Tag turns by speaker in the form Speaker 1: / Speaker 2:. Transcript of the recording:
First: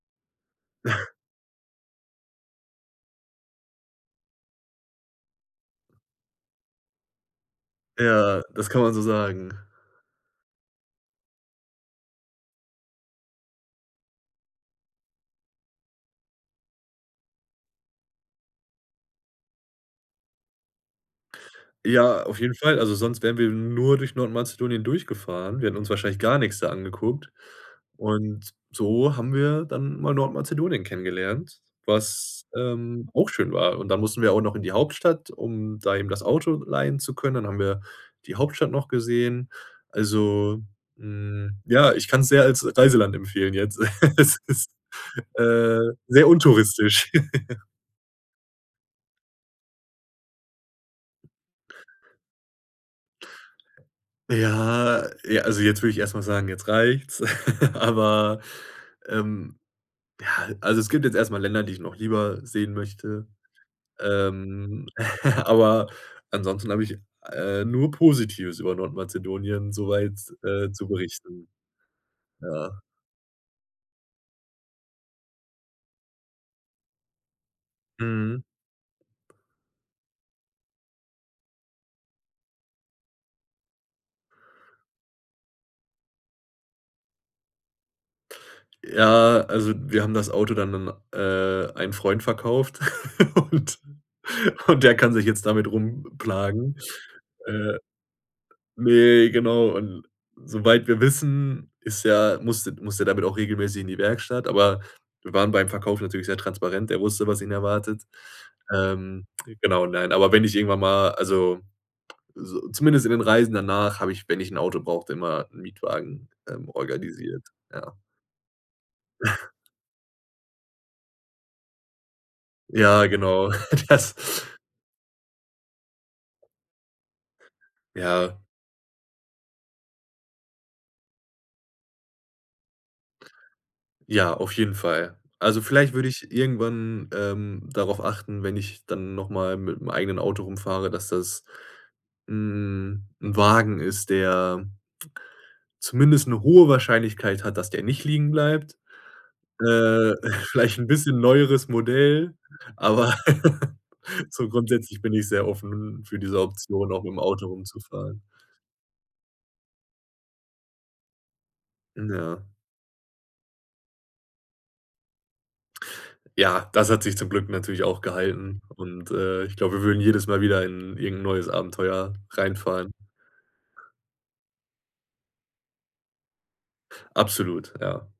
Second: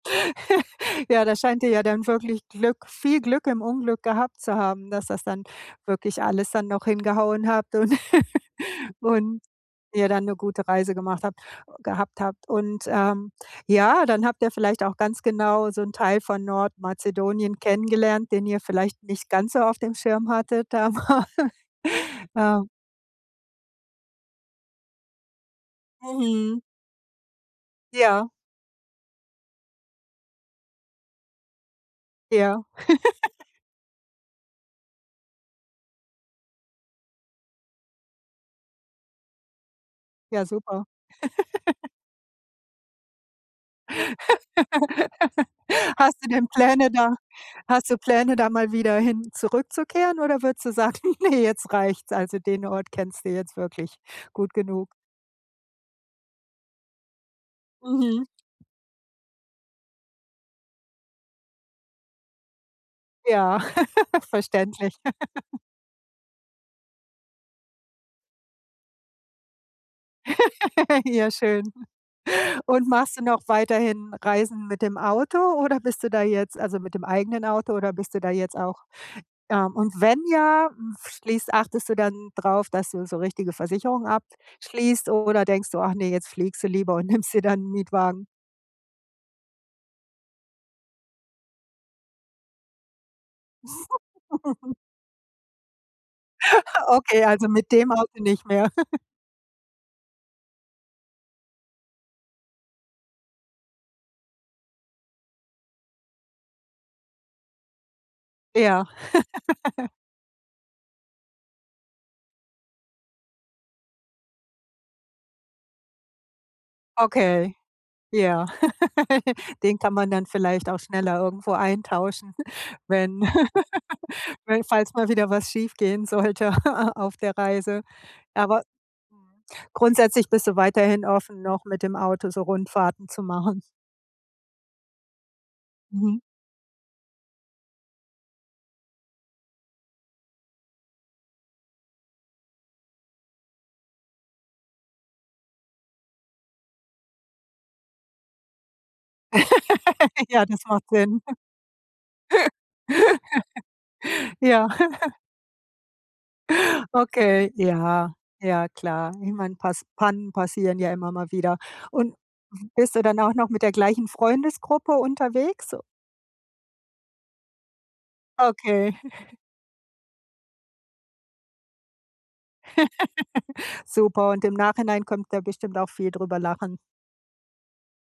Speaker 1: Ja, da scheint ihr ja dann wirklich Glück viel Glück im Unglück gehabt zu haben, dass das dann wirklich alles dann noch hingehauen habt und
Speaker 2: Ja, das kann man so
Speaker 1: und
Speaker 2: sagen.
Speaker 1: ihr dann 'ne gute Reise gemacht habt gehabt habt und, ähm, ja, dann habt ihr vielleicht auch ganz genau so 'n Teil von Nordmazedonien kennengelernt, den ihr vielleicht nicht ganz so auf dem Schirm hattet da mal,
Speaker 2: Ja, auf jeden
Speaker 1: ja.
Speaker 2: Fall. Also, sonst wären wir nur durch Nordmazedonien durchgefahren. Wir hätten uns wahrscheinlich gar nix
Speaker 1: Mhm.
Speaker 2: da angeguckt
Speaker 1: Ja.
Speaker 2: und so haben wir dann mal Nordmazedonien kennengelernt, was,
Speaker 1: Ja.
Speaker 2: ähm, auch schön war und dann mussten wir auch noch in die Hauptstadt, um da eben das Auto leihen zu können. Dann haben wir die Hauptstadt noch gesehen.
Speaker 1: Ja,
Speaker 2: Also,
Speaker 1: super.
Speaker 2: hm, ja, ich kann's sehr als Reiseland empfehlen jetzt. Es ist, äh,
Speaker 1: Hast
Speaker 2: sehr
Speaker 1: du denn Pläne
Speaker 2: untouristisch.
Speaker 1: da hast du Pläne, da mal wieder hin zurückzukehren oder würdest du sagen: „Ne, jetzt reicht's.“ Also, den Ort kennst du jetzt wirklich gut genug?
Speaker 2: Ja, j also, jetzt würde ich erst mal sagen: „Jetzt reicht's“,
Speaker 1: Mhm.
Speaker 2: aber, ähm, ja, also, es gibt jetzt erst mal Länder, die ich noch lieber sehen möchte,
Speaker 1: Ja,
Speaker 2: ähm,
Speaker 1: verständlich.
Speaker 2: aber ansonsten habe ich, äh, nur Positives über Nordmazedonien, soweit, äh, zu
Speaker 1: Ja,
Speaker 2: berichten.
Speaker 1: schön,
Speaker 2: Ja.
Speaker 1: und machst du noch weiterhin Reisen mit dem Auto oder bist du da jetzt also, mit dem eigenen Auto oder bist du da
Speaker 2: Mhm.
Speaker 1: jetzt auch ähm, und wenn ja, f schließt achtest du dann drauf, dass du so richtige Versicherungen abschließt oder denkst du, ach, ne, jetzt fliegst du lieber und nimmst dir dann 'n Mietwagen?
Speaker 2: Ja, also, wir haben das Auto dann n-n an, äh, einen Freund verkauft und und der kann sich jetzt damit rumplagen.
Speaker 1: Okay, also, mit
Speaker 2: Äh,
Speaker 1: dem Auto nicht mehr?
Speaker 2: ne, genau, und soweit wir wissen, ist er musste musste der damit auch regelmäßig in die Werkstatt, aber wir waren beim Verkauf natürlich sehr transparent, er wusste, was ihn erwartet.
Speaker 1: Ja.
Speaker 2: Ähm, genau, nein, aber wenn ich irgendwann mal also, so zumindest in den Reisen danach habe ich, wenn ich ein Auto brauchte, immer 'n Mietwagen, ähm, organisiert,
Speaker 1: Okay,
Speaker 2: ja.
Speaker 1: ja. Den kann man dann vielleicht auch schneller irgendwo eintauschen,
Speaker 2: Ja,
Speaker 1: wenn
Speaker 2: genau. Das
Speaker 1: we falls mal wieder was schiefgehen sollte, a auf der Reise.
Speaker 2: Ja.
Speaker 1: Aber grundsätzlich bist du weiterhin offen, noch mit dem Auto so Rundfahrten zu machen?
Speaker 2: Ja, auf jeden Fall. Also, vielleicht würde
Speaker 1: Mhm.
Speaker 2: ich irgendwann, ähm, darauf achten, wenn ich dann noch mal mit'm eigenen Auto rumfahre, dass das 'n 'n Wagen ist, der zumindest 'ne hohe Wahrscheinlichkeit hat, dass der nicht liegenbleibt. Äh,
Speaker 1: Ja, das
Speaker 2: vielleicht
Speaker 1: macht
Speaker 2: 'n bisschen
Speaker 1: Sinn.
Speaker 2: neueres Modell, aber so
Speaker 1: Ja.
Speaker 2: grundsätzlich bin ich sehr offen n für diese Option, auch mit'm Auto
Speaker 1: Okay, ja.
Speaker 2: rumzufahren.
Speaker 1: Ja, klar. Niemand pass Pannen passieren ja immer mal wieder,
Speaker 2: Hm,
Speaker 1: und
Speaker 2: ja.
Speaker 1: bist du dann auch noch mit der gleichen Freundesgruppe unterwegs, o
Speaker 2: Ja, das hat sich zum Glück natürlich auch gehalten
Speaker 1: Okay.
Speaker 2: und, äh, ich glaube, wir würden jedes Mal wieder in irgend 'n neues Abenteuer reinfahren.
Speaker 1: Super. Und im Nachhinein könnt ihr bestimmt auch viel drüber lachen.
Speaker 2: Absolut, ja.